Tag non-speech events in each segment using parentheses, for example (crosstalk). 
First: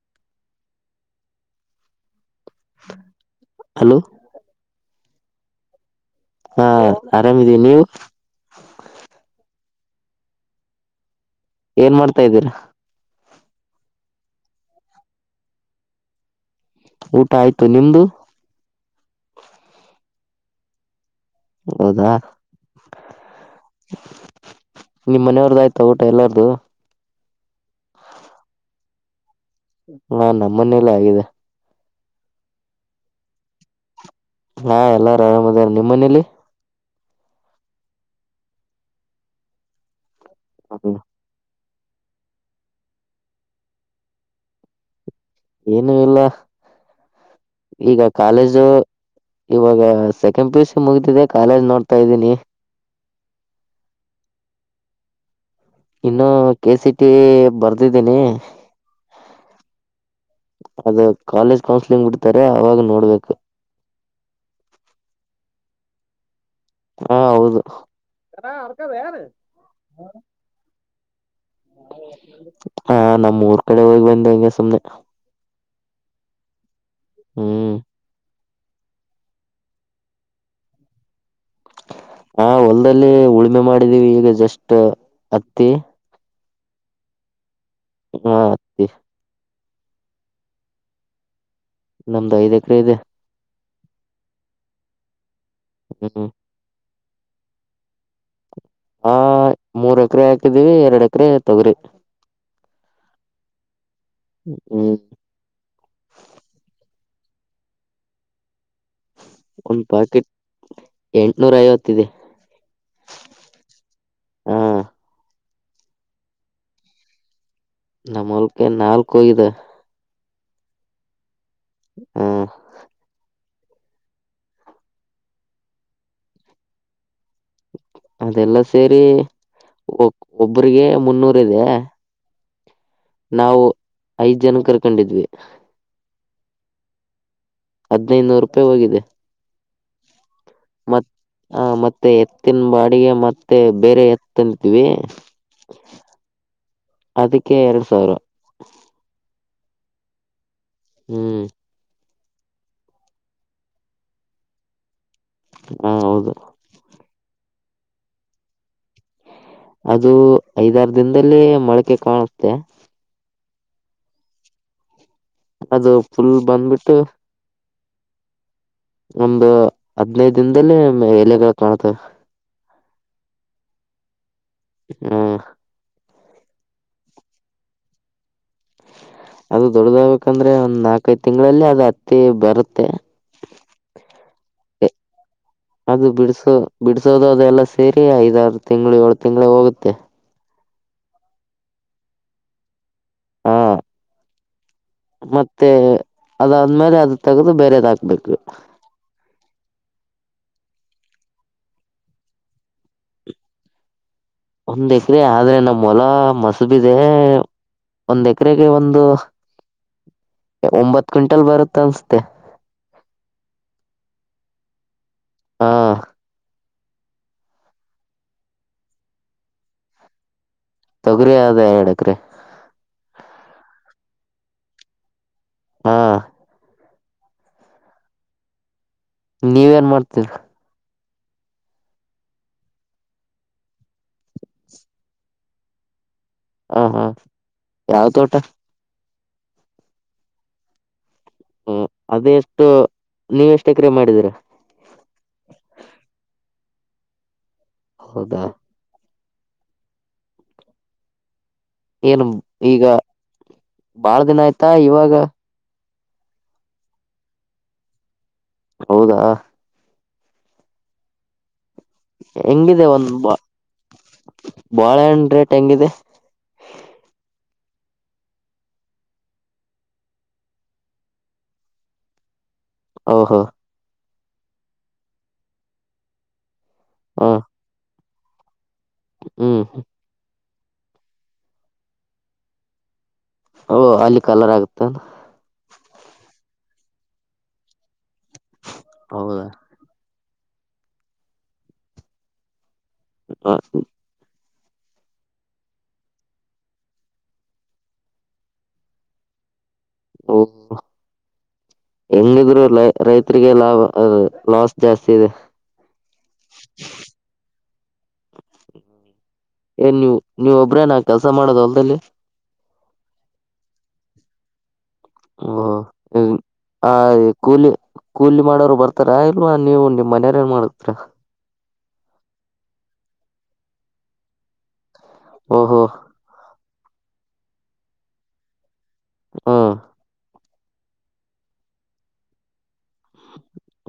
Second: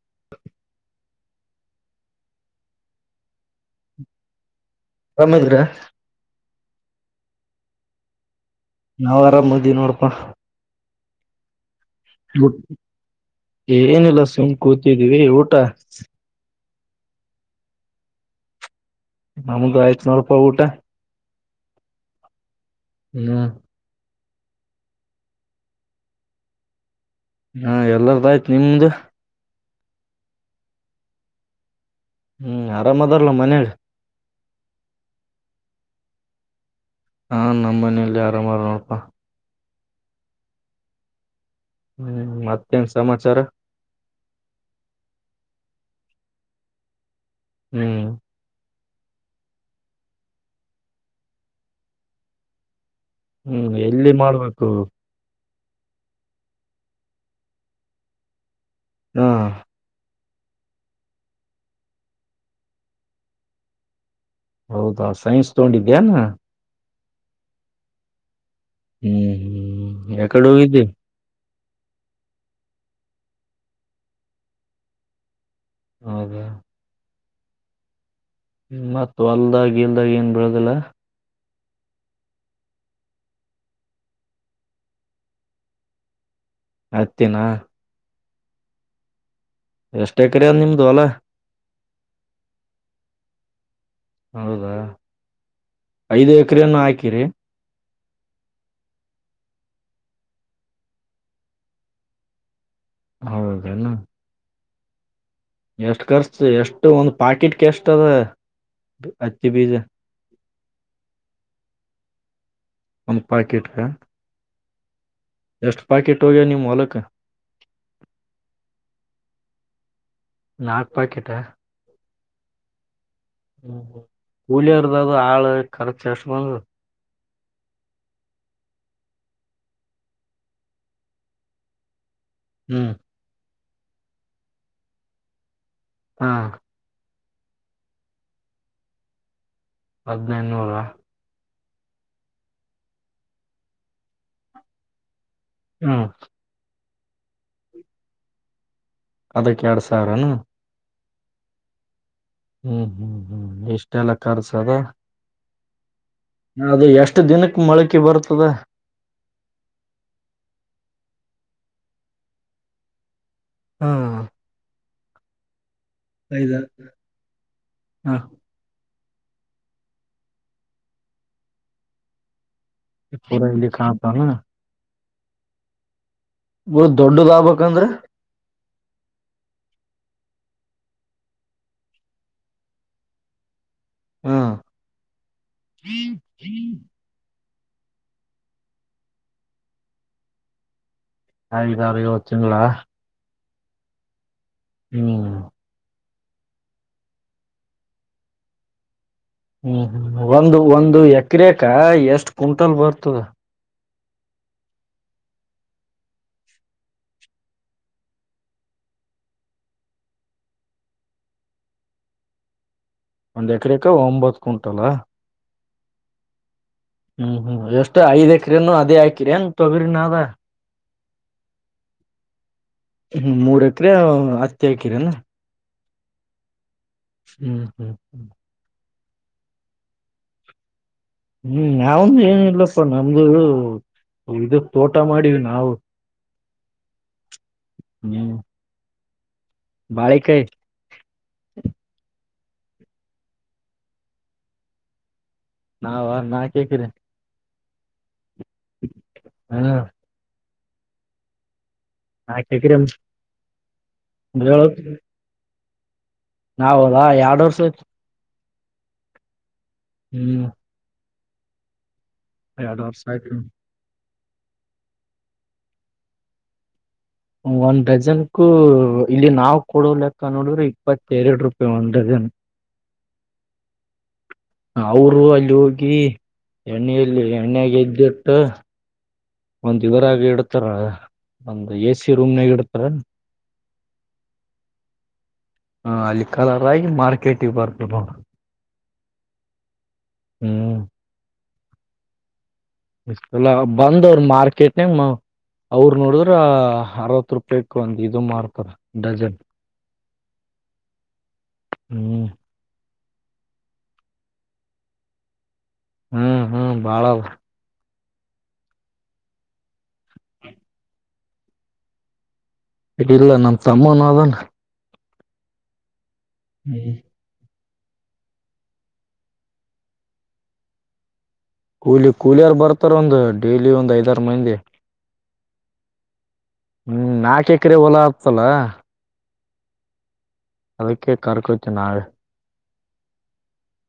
(inaudible) Hello ಕಮತ್ ಗ್ರ (unintelligible) ಹಾ ಆರಾಮಿದಿವಿ, ನೀವು? ನಾವ್ ಆರಾಮ್ ಅದಿವ್ ನೋಡಪಾ. ಏನ್ ಮಾಡ್ತಾ ಇದ್ದೀರಾ ಗುಡ್ ಏನಿಲ್ಲ ಸುಮ್ ಕೂತಿದ್ದೀವಿ ಊಟ ಊಟ ಆಯ್ತು, ನಿಮ್ದು? ನಮಗ ಐತನೂರು ರೂಪಾಯಿ ಊಟ. ಹೌದಾ ಹ ನಿಮ್ಮ್ ಮನೆಯವ್ರ್ದು ಆಯ್ತಾ ಊಟ ಎಲ್ಲಾರ್ದು ಹಾ ಎಲ್ಲರದ ಆಯ್ತು ನಿಮ್ದ ಹಾ ನಮ್ಮನೇಲ್ಲ ಆಗಿದೆ ಹ್ಮ್ ಆರಾಮ ಅದಾರಲ್ಲ ಮನಯಾಗ ಹಾ ಎಲ್ಲಾರು ಆರಾಮದಾರ ನಿಮ್ಮ್ ಮನೇಲಿ ಹಾ ನಮ್ಮ್ ಮನಲಿ ಆರಾಮಾರ ನೋಡಪಾ ಹ ಹ್ಮ್ ಮತ್ತೇನ್ ಸಮಾಚಾರ ಏನು ಇಲ್ಲ ಹ್ಮ್ ಈಗ ಕಾಲೇಜು ಇವಾಗ ಸೆಕೆಂಡ್ ಪೀ ಯು ಸಿ ಮುಗಿದಿದೆ ಕಾಲೇಜ್ ನೋಡ್ತಾ ಇದ್ದೀನಿ ಹ್ಮ್ ಎಲ್ಲಿ ಮಾಡ್ಬೇಕು ಇನ್ನು ಕೆ ಸಿ ಟಿ ಬರ್ದಿದ್ದೀನಿ ಹಾ ಅದು ಕಾಲೇಜ್ ಕೌನ್ಸಲಿಂಗ್ ಬಿಡ್ತಾರೆ ಅವಾಗ ನೋಡ್ಬೇಕು ಹೌದಾ ಸೈನ್ಸ್ ತಗೊಂಡಿದ್ಯಾನ ಹಾ ಹೌದುರ್ಕದ ಯಾರು ಹ್ಮ್ ಹ್ಮ್ ಯಕಡೆ ಹೋಗಿದ್ದಿ ಹ ನಮ್ಮ್ಊರ್ ಕಡೆ ಹೋಗಿ ಬಂದ ಹಂಗೆ ಸುಮ್ನೆ ಹೌದಾ ಹ್ಮ್ ಇ ಮತ್ ಅಲ್ದಾಗ ಇಲ್ದಾಗ ಏನ್ ಬೆಳದಿಲ್ಲ ಹ ಹತ್ತಿನ ಹ್ಮ ಎಷ್ಟ ಎಕ್ರೆ ಆದ ನಿಮ್ಮ ಹೊಲ ನಮ್ದು ಐದ ಎಕರೆ ಇದೆ ಹೌದಾ ಹ್ಮ್ ಐದು ಎಕ್ರೆಯನ್ನು ಹಾಕಿರಿ ಆ ಮೂರ್ ಎಕರೆ ಹಾಕಿದೀವಿ ಎರಡ್ ಎಕರೆ ತೊಗ್ರಿ ಹೌದೇನು ಹ್ಮ ಎಷ್ಟು ಕರ್ಸ್ತ ಎಷ್ಟು ಒಂದು್ ಪಾಕಿಟ್ ಎಷ್ಟ ಅದ ಅತ್ತ ಒಂದು ಪಾಕೆಟ್ ಎಂಟ್ನೂರ ಐವತ್ತ ಇದೆ ಒಂದು ಪಾಕೆಟ್ ಹಾ ಎಷ್ಟು ಪ್ಯಾಕೆಟ್ ಹೋಗ್ಯ ನಿಮ್ಮ ಹೊಲಕ ನಮ್ಮ ಹೊಲ್ಕೆ ನಾಲ್ಕು ಐದು ನಾಲ್ಕು ಪಾಕೆಟ ಹಾ ಹ್ಮ ಹುಳಿಯರ್ದ ಅದು ಆಳ ಖರ್ಚ ಎಷ್ಟ ಬಂದ ಅದೆಲ್ಲಾ ಸೇರಿ ಒಬ್ರಿಗೆ ಮುನ್ನೂರ ಇದೆ ಹ್ಮ್ ನಾವು ಐದ್ ಜನ ಕರ್ಕೊಂಡಿದ್ವಿ ಹಾ ಹದಿನೈದುನೂರು ರೂಪಾಯಿ ಹೋಗಿದೆ ಹದಿನೈನೂರ ಹ ಮತ್ತೆ ಎತ್ತಿನ ಬ ಅಡಿಗೆ ಮತ್ತೆ ಬೇರೆ ಎತ್ತ ಅಂತೀವಿ ಹಾ ಅದಕ್ಕೆ ಎರಡ್ ಸಾವಿರ ಅದಕ್ಕೆ ಎರಡ್ ಸಾವಿರನಾ ಹ್ಮ್ ಹ್ಮ್ ಹ್ಮ್ ಹ್ಮ್ ಎಷ್ಟ ಎಲ್ಲ ಕರ್ಸದ ಹಾ ಹೌದು ಅದು ಎಷ್ಟು ದಿನಕ್ ಮೊಳಕೆ ಬರ್ತದ ಅದು ಐದಾರು ದಿನದಲ್ಲಿ ಮೊಳಕೆ ಕಾಣುತ್ತೆ ಹಾ ಅದು ಫುಲ್ (unintelligible) ಬಂದ್ಬಿಟ್ಟು ಹಾ ಒಂದು ಹದ್ನದ ದಿನದಲ್ಲಿ ಎಲೆಗಳ ಕಾಣತವೆ ಪೂರೈಲಿಖಾಂತಲ್ಲ ಹಾ ಬ ದೊಡ್ಡದ ಆಬಬೇಕಕ್ಂದ್ರೆ ಅದು ದೊಡ್ಡದಾಗ್ಬೇಕಂದ್ರೆ ಒಂದ್ ನಾಲ್ಕದ್ ತಿಂಗಳಲ್ಲಿ ಅದ್ ಹತ್ತಿ ಬರುತ್ತೆ ಹಾ ಅದು ಬಿಡಸೋ ಬಿಡಸೋದ ಎಲ್ಲ ಸೇರಿ ಐದಾರು ತಿಂಏಳು ತಿಂಗ್ಳ ಹೋಗುತ್ತೆ ಹಾಗಿದ ಇವತ್ತಿನಗಳ ಹಾ ಹ್ಮ್ ಮತ್ತೆ ಅದಾದ್ಮೇಲೆ ಅದ ತಗದು ಬೇರೆದ್ ಹಾಕ್ಬೇಕು ಹ್ಮ್ ಹ್ಮ್ ಒಂದು ಒಂದು ಎಕ್ರೇಕ ಎಷ್ಟ್ ಕುಟಲ್ ಬರ್ತದ ಒಂದ್ ಎಕರೆ ಆದ್ರೆ ನಮ್ ಹೊಲ ಮಸಬದೆ ಒಂದ್ ಎಕರೆಗೆ ಒಂದು ಒಂಬತ್ ಕ್ವಿಂಟಲ್ ಬರುತ್ತ ಅನ್ಸತೆೆ ಒಂದ್ ಎಕರೆಕ ಒಂಬತ್ತು ಕುಂಟಲ್ ಆ ಹ್ಮ್ ಹ್ಮ್ ಎಷ್ಟ್ ಐ ಎಕ್ರನು ಅದೇ ಹಾಕಿರಿ ಏನ್ ತೊಗ್ರಿ ನಾವ ತೊಗರಿ ಅದ ಹೇಳಡಕ್ರೆ ಹ್ಮ್ ಮೂರ ಎಕರೆ ಹತ್ತ ಅಕರನಾ ಹಾ ಹ್ಮ್ ಹ್ಮ್ ಹ್ಮ್ ನೀವ ಏನ್ ಮಾಡ್ತರ್ರ ಹ್ಮ್ ನಾವಂದು ಏನಿಲ್ಲಪ್ಪ ನಮ್ದು ಇದದು ತೋಟ ಮಾಡೀವಿ ನಾವು ಹ ಹಾ ಯಾವ ತೋಟ ಬಾಳೆಕಾಯಿ ಹ್ಮ ಅದ ಎಷ್ಟು ನೀವ ಎಷ್ಟು ಎಕ್ರೆ ಮಾಡಿದೀರಾ ನಾವ ನಾ ಕೇಕಿದೀನೆ ಹೌದಾ ಹಾ ಏನ್ ನಾಕ್ ಎಕರೆ ಈಗ ಬಾಳ ದಿನ ಆಯ್ತಾ ಇವಾಗ ನಾವ ಹದಾ ಎರಡ್ ವರ್ಷ ಹೌದಾ ಹ್ಮ್ ಎರಡ್ ಹೆಂಗಿದೆ ವರ್ಷ ಒಂದ್ ಬ ಆಯ್ತು ಬಾಳೆಹಣ್ ರೇಟ್ ಹೆಂಗಿದೆ ಒಂದ್ ಡಜನ್ಕೂ ಇಲ್ಲಿ ನಾವ್ ಕೊಡೋ ಲೆಕ್ಕ ನೋಡಿದ್ರೆ ಇಪ್ಪತ್ತ ಎರಡು ರೂಪಾಯಿ ಒಂದ್ ಡಜನ್ ಓಹೋ ಅವರು ಅಲ್ಲಿ ಹೋಗಿ ಎಣ್ಣೆಯಲ್ಲಿ ಹ ಎಣ್ಣ ಗೆದ್ದಿಟ್ಟು ಹ್ಮ್ ಒಂದ್ ಇವರಾಗ ಇಡ್ತಾರ ಒಂದು ಎ ಸಿ ರೂಮ್ನಾಗ ಇಡ್ತಾರ ಓಹ ಅಲ್ಲಿ ಕಲರ್ ಆಗ್ತದ ಹ ಅಲ್ಲಿ ಕಲರ್ ಆಗಿ ಮಾರ್ಕೆಟಿಗೆ ಬರ್ಬದು ಹೌದಾ ಹ್ಮ್ ಇಲ್ಲ ಹ ಬಂದ ಅವ್ರ ಮಾರ್ಕೆಟ್ ನಮ್ಮ ಅವರು ನೋಡಿದ್ರ ಅರವತ್ತು ರೂಪಾಯಕ್ ಒಂದು ಇದು ಮಾಡ್ತಾರ ಡಜನ್ ಹ್ಮ್ ಎಂಗದುರ ಇಲ್ಲ ರೈತರಿಗೆ ಲಾಭ ಲಾಸ್ ಜಾಸ್ತಿ ಇದೆ ಹ್ಮ್ ಹ್ಮ್ ಬಾಳ ಏನ್ ನೀವು ನೀವ್ ಒಬ್ರ ನಾವ ಕೆಲ್ಸ ಮಾಡೋದು ಹೊಲ್ದಲ್ಲಿ ಇಲ್ಲ ನಮ್ಮ ತಮ್ಮನ ಅದಾನ ಓ ಆ ಕೂಲಿ ಕೂಲಿ ಮಾಡೋರು ಬರ್ತಾರಾ ಇಲ್ವಾ ನೀವು ನಿಮ್ಮ್ ಮನೆಯವ ಏನ್ ಮಾಡತರಾ ಕೂಲಿ ಕೂಲಿಯಾರ ಬರ್ತಾರ ಒಂದು ಡೈಲಿ ಒಂದ ಐದಾರ ಮಂದಿ ಓಹೋ ಹ್ಮ್ ನಾಲ್ಕು ಎಕರೆ ಹೊಲಾ ಆಗ್ತಲ್ಲ ಹ್ಮ್ ಅದಕ್ಕೆ ಕರ್ಕೋತು ನಾವೆ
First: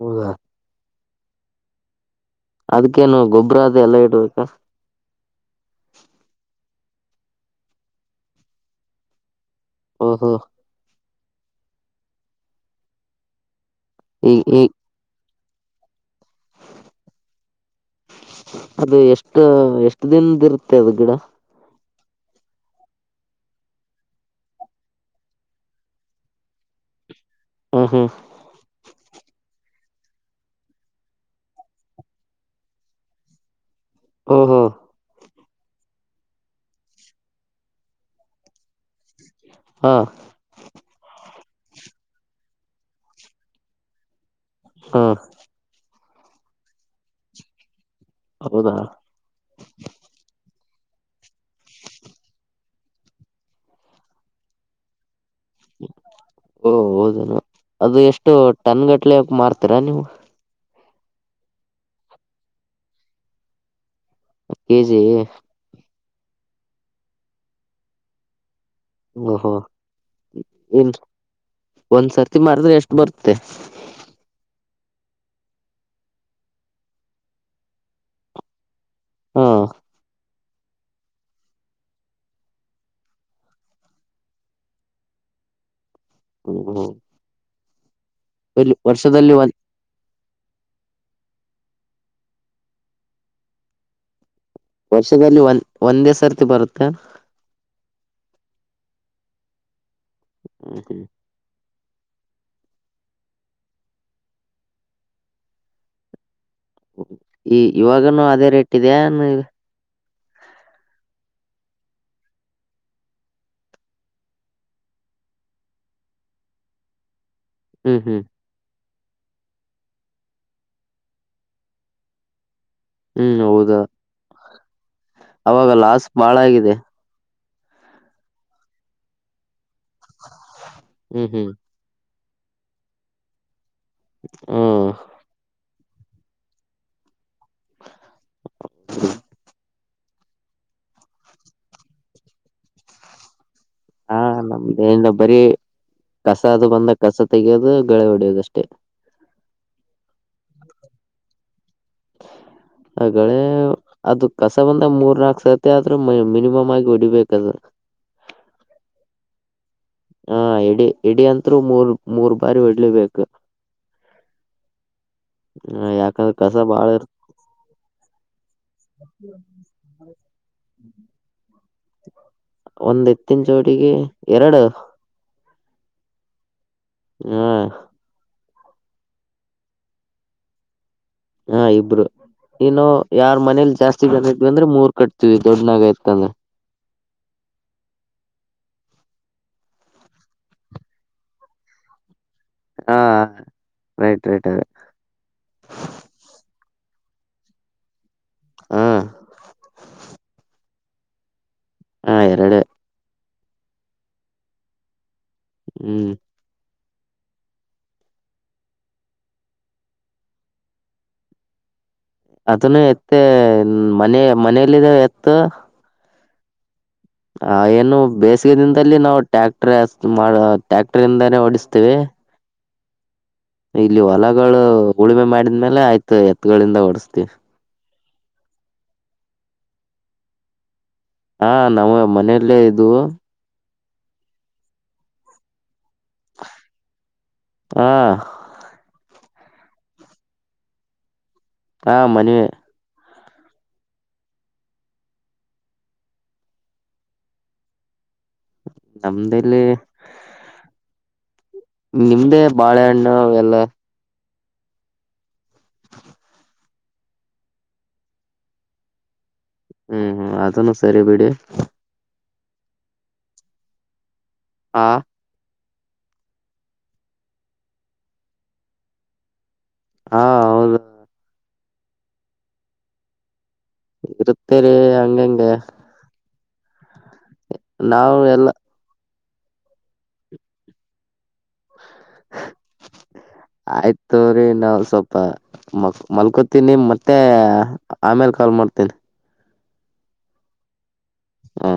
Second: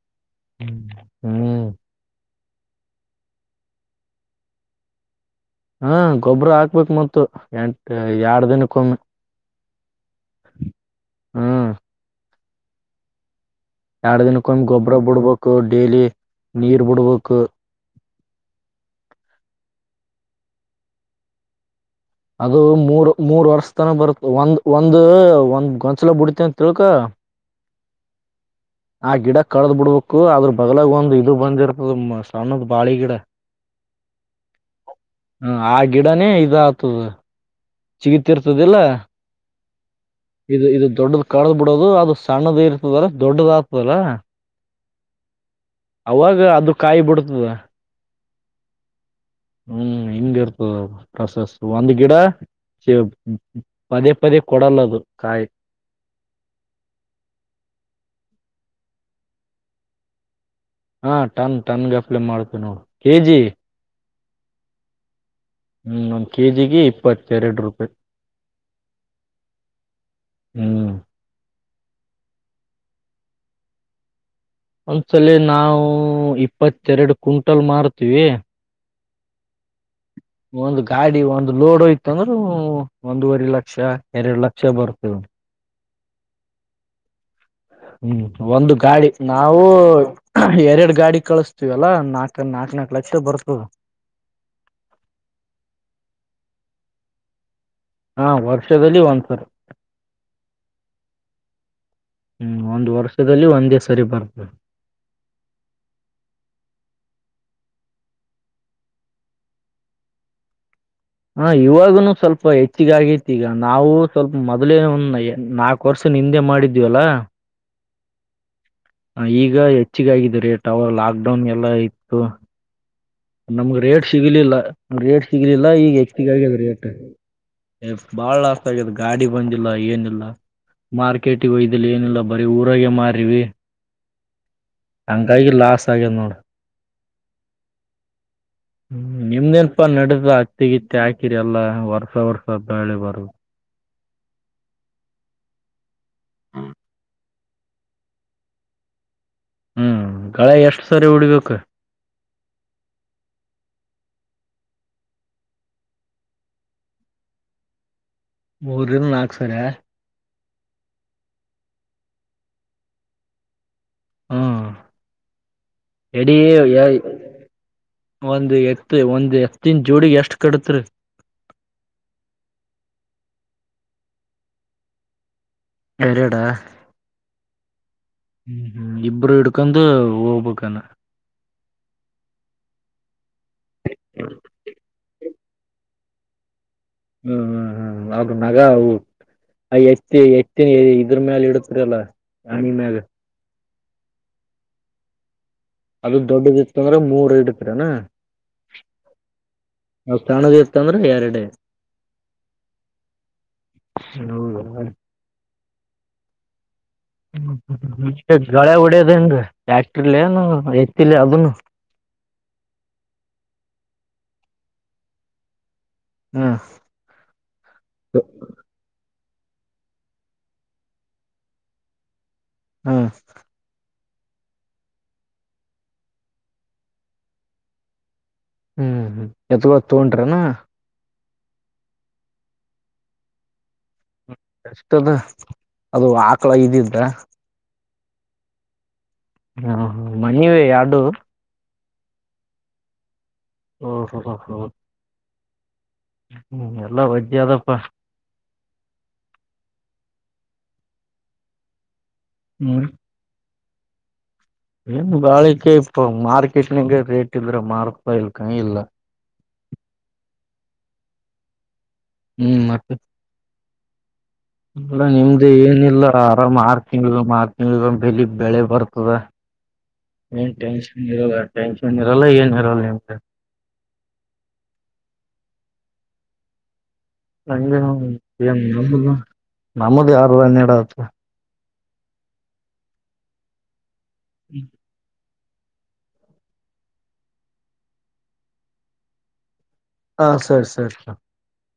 ಹದ ಹ್ಮ ಹ್ಮ್ ಅದ್ಕೇನು ಗೊಬ್ಬರ ಅದು ಎಲ್ಲಾ ಇಡ್ಬೇಕಾ ಹಾ ಗೊಬ್ಬ್ರ ಹಾಕ್ಬೇಕಕ್ ಮ ಎಂಟ ಎರಡ್ ದಿನಕ್ಕೊಮ್ಮೆ ಹ ಹಾ ಹ್ಮ ಎರಡು ಈ ಈ ದಿನಕ್ಕೊಂದು ಗೊಬ್ಬರ ಬಿಡ್ಬೇಕು ಡೇಲಿ ನೀರ್ ಬಿಡ್ಬೇಕು ಅದು ಎಷ್ಟು ಎಷ್ಟು ದನ್ದ ಇರುತ್ತೆ ಅದು ಗಿಡ ಅದು ಮೂರ್ ಮೂರ್ ವರ್ಷ ತನ ಬರುತ್ತ ಒಂದ್ ಒಂದ್ ಒಂದ್ ಗೊಂಚಲ ಬಿಡ್ತಿ ಅಂತ ತಿಳ್ಕ ಹ್ಮ್ ಹ್ಮ್ ಆ ಗಿಡ ಕಳದ್ ಬಿಡ್ಬೇಕು ಅದ್ರ ಬಗ್ಲಾಗ ಒಂದ್ ಇದು ಬಂದಿರ್ತದ ಸಣ್ಣದ್ ಬಾಳಿ ಗಿಡ ಹ ಹ್ಮ ಹ ಆ ಗಿಡನೇ ಇದಾತ ಸಿಗತಿರ್ತದಿಲ್ಲ ಹಾ ಇದು ಇದು ದೊಡ್ಡದು ಕದ್ ಬಿಡೋದು ಅದು ಸಣ್ಣದ ಇರ್ತದಲ್ಲ ದೊಡ್ಡದ ಆಗ್ತದಲ್ಲ ಹಾ ಅವಾಗ ಅದು ಕಾಯಿ ಬಿಡ್ತದ ಹೌದಾ ಹ್ಮ್ ಹಿಂಗ ಇರ್ತದ ಪ್ರಸೆಸ್ ಒಂದ್ ಗಿಡ ಪದೇ ಪದೇ ಕೊಡಲ್ಲದು ಕಾಯಿ ಓ ಹೌದನು ಅದು ಎಷ್ಟು ಟನ್ಗಟ್ಲೆ ಹಕ ಮ್ತೀರಾ ನೀವು ಹಾ ಟನ್ ಟನ್ ಗಫಲೆ ಮಾಡ್ತೇವಿ ನೋ ಕೆಜಿ ಕೆಜಿ ಹ್ಮ್ ಒಂದ್ ಕೆ ಜಿಗೆ ಇಪ್ಪತ್ತೆರಡು ರೂಪಾಯಿ ಓಹೋ ಏನ್ ಹ್ಮ್ ಒಂದ್ಸರ್ತಿ ಮಾಡಿದ್ರೆ ಎಷ್ಟು ಬರುತ್ತೆ ಒಂದ್ಸಲ ನಾವವು ಇಪ್ಪತ್ತೆರಡು ಕುಂಟಲ್ ಮಾರತೀವಿ ಹಾ ಒಂದು ಗಾಡಿ ಒಂದು ಲೋದಯತ ಅಂದ್ರೂ ಒಂದವರಿ ಲಕ್ಷ ಎರಡು ಲಕ್ಷ ಬರ್ತ ಹ್ಮ ಹ್ಮ ಹ್ಮ್ ಒಂದು ಗಾಳಿ ಒಂದ್ ನಾವುೂ ಎರಡು ಗಾಡಿ ಕಳಿಸಸ್ತೀವಲ್ಲ ನಾಕ ನಾಕ ನಾಕ್ ಲಕ್ಷ ಬರ್ತದೆ ವರ್ಷದಲ್ಲಿ ಒಂದ ಒಂದೇ ಸರ್ತಿ ಬರುತ್ತೆ ಹಾ ವರ್ಷದಲ್ಲಿ ಒಂದ್ಸರ್ ಹ್ಮ ಹ್ಮ್ ಒಂದ್ ವರ್ಷದಲ್ಲಿ ಒಂದೇ ಸರಿ ಬರ್ತದೆ ಈ ಇವಾಗನುೂ ಅದೇ ರೇಟ್ ಇದೆಯ ಹ ಇವಾಗನುೂ ಸ್ವಲ್ಪ ಹೆಚ್ಚಗ ಆಗತಿೀಗ ನಾವು ಸ್ವಲ್ಪ ಮೊದಲೇ ನಾ ಕೊರ್ಸ ಹಿಂದೆ ಮಾಡಿದೀವಲ್ಲಾ ಹ್ಮ್ ಹ್ಮ್ ಈಗ ಹೆಚ್ಚಿಗಾಗಿದೆ ರೇಟ್ ಅವ ಲಾಕ್ ಡೌನ್ ಎಲ್ಲ ಇತ್ತು ಹ್ಮ್ ಹೌದು ನಮ್ಗೆ ರೇಟ್ ಸಿಗಲಿಲ್ಲ ರೇಟ್ ಸಿಗ್ಲಿಲ್ಲ ಅವಾಗ ಈಗ ಲಾಸ್ ಎಕ್ತಿಗ ಬಾಳ ಆಗ್ಯದ ಆಗಿದೆ ರೇಟ್ ಬಾಳ ಆಸ್ತ ಆಗಿದೆ ಗಾಡಿ ಬಂದಿಲ್ಲ ಏನಿಲ್ಲ ಹ್ಮ್ ಮಾರ್ಕೆಟಗ ಹ್ಮ್ ಹಯ ಲ್ಲಿ ಏನಿಲ್ಲ ಬರೀ ಊರಾಗ ಮಾರವಿ ಹ ಹಂಗಾಗಿ ಲಾಸ್ ಆಗ್ಯಿದೆ ನೋಡು ಪಪ್ಪ ನಡಸ ಅತ್ತಗಿತ್ತ ಹಾಕಿರಿ ಎಲ್ಲ ವರ್ಸ ವರ್ಷ ಬಳೆ ಬರು ಹಾ ನಮ್ದಿಂದ ಬರೀ ಕಸ ಅದು ಬಂದ ಕಸ ತೆೆಗೆಯೋದು ಳೆ ಹೊಡೆಯೋದಷ್ಟೇ ಹ್ಮ್ ಗಳೆ ಎಷ್ಟು ಸರಿ ಉಡ್ಬೇಕ ಅಗಳೆ ಅದು ಕಸ ಬಂದ ಮೂರ್ ನಾಲ್ಕು ಸರ್ತಿ ಆದ್ರೂ ಮಿನಿಮಮ್ ಆಗಿ ಹೊಡಿಬೇಕಾದ್ರ ಮೂರರಿಂದ ನಾಲ್ಕು ಸರ ಹ ಎಡಿ ಎಡಿ ಅಂತ್ರು ಮೂರ್ ಮೂರ್ ಬಾರಿ ಹೊಡ್ಲಿಬೇಕು ಹ ಎಡ ಯಾಕಂದ್ರೆ ಕಸ ಬಾಳ ಇರ್ ಒಂದು ಎತ್ ಒಂದು್ ಎತ್ತಿನ ಜೋಡಿಿಗೆ ಎಷ್ಟು ಕಡತ್ ರೀ ಒಂದ್ ಎತ್ತಿನ ಚೋಟಿಗೆ ಎರಡು ಎರಿಡಾ ಹಾ ಹ್ಮ್ ಹ್ಮ್ ಇಬ್ರು ಇಡ್ಕೊಂಡು ಹೋಗ್ಬೇಕಾನ ಹಾ ಇಬ್ರು ಇನು ಯಾರ್ ಮನೇಲಿ ಜಾಸ್ತಿ ಜ ಬಂದ್ರೆ ಮೂರ್ ಕಟ್ತವಿ ದೊಡ್ಡನಾಗಾಯತ ಅಂದ್ರೆ ಹ್ಮ್ ಹ್ಮ್ ಹ್ಮ್ ಅ ನಗ ಆ ಎತ್ತಿ ಎತ್ತಿನ ಇದ್ರ ಮೇಾಲ ಇಡತರಲ್ಲ ಹಾ ರೈಟ್ ರೈಟ್ ಅದ ಅದು ದೊಡ್ಡದತ್ತ ಅಂದ್ರೆ ಮೂರ್ ಇಡ್ತೀರನಾ ಹಾ ನ ಚದ ತಂದ್ರ ಎರಡೆ ಹ ಎರಡು ಹ ಹೌದು ಹ್ಮ್ ಹ್ಮ ಗಳೆ ಹೊಡಿಯೋದನ್ ಯಾಕ್ಟ್ರಲ ಏನು ಎತ್ತಿಲ್ಲ ಅದನು ಅದನ್ನು ಎತ್ತ ಮನೆ ಮನೇಲ್ಲಿದೆ ಎತ್ತು ಹ್ಮ್ ಹ ಏನು ಬೇಸಿಗೆ ದಿನದಲ್ಲಿ ನಾವು ಟ್ಯಾಕ್ಟರ್ ಟ್ಯಾಕ್ಟರ್ಂದಾನೇ ಓಡಿಸ್ತೇವಿ ಹ್ಮ್ ಇಲ್ಲಿ ಹೊಲಗಳು ಉಳುಮೆ ಮಾಡಿದ್ಮೇಲೆ ಆಯ್ತು ಎತ್ಗಳಿಂದ ಹೊಡಸ್ತಿೀವಿ ಹ್ಮ್ ಹ್ಮ ಎತ್ಗೋ ತೊೊಂಡ್ರನಾ ಹಾ ನಮ್ಮ್ ಮನೆಯಲ್ಲೇ ಇದು ಎಷ್ಟದ ಅದು ಆಕಳ ಇದಿದ್ದ ಹಾ ಹಾ ಹ ಮನಿವ ಎರಡು ಹಾ ಮನೆವ ಹ ಹ ಹ ಹ ಹ್ಮ್ ಎಲ್ಲಾ ಒಜ್ಜಿ ಅದಪ್ಪ ನಮ್ದಲ್ಲಿ ನಿಮ್ದೆ ಹ್ಮ್ ಬಾಳೆಹಣ್ಣ ಎಲ್ಲ ಏನ್ ಬಾಳಿಕೆ ಇಪ್ಪ ಮಾರ್ಕೆಟ್ ನಿಂಗ ರೇಟ್ ಇದ್ರೆ ಮಾರ್ ರೂಪಾಯಿ ಇಲ್ ಕ ಇಲ್ಲ ಹ್ಮ್ ಹ್ಮ್ ಅದನ್ನು ಸರಿ ಬಿಡಿ ಹ್ಮ್ ಮತ ಆ ಇಲ್ಲ ನಿಮ್ದ ಏನಿಲ್ಲ ಆರಾಮ್ ಆರು ತಿಂಗಳಗ ಆರು ತಿಂಗಳಗ ಬೆಲಿ ಬೆಳೆ ಬರ್ತದ ಹಾ ಏನ್ ಹೌದು ಟೆನ್ಶನ್ ಇರಲ್ಲ ಟೆನ್ಶನ್ ಇರಲ್ಲ ಏನುಲ್ಲೆರಲ್ಲ ಏನುರಲ್ಲ ಇರುತ್ತೇರಿ ಹಂಗಂಗಗೆ ನಂಗೆ ನಾವು ಎಲ್ಲ ನ ನಮ್ಮದು ಯಾರ ಹನ್ನಡತ್ (unintelligible) ಆಯ್ತ್ ತೊಗೋರಿ ನಾವ್ಸೊಪ್ಪ ಮ ಮಲ್ಕೋತೀನಿ ಮತ್ತೆ ಆಮೇಲೆ ಕಾಲ್ ಮಾಡ್ತೀನಿ ಹ ಸರಿ ಸರಿ ಸರಿ ಹಾ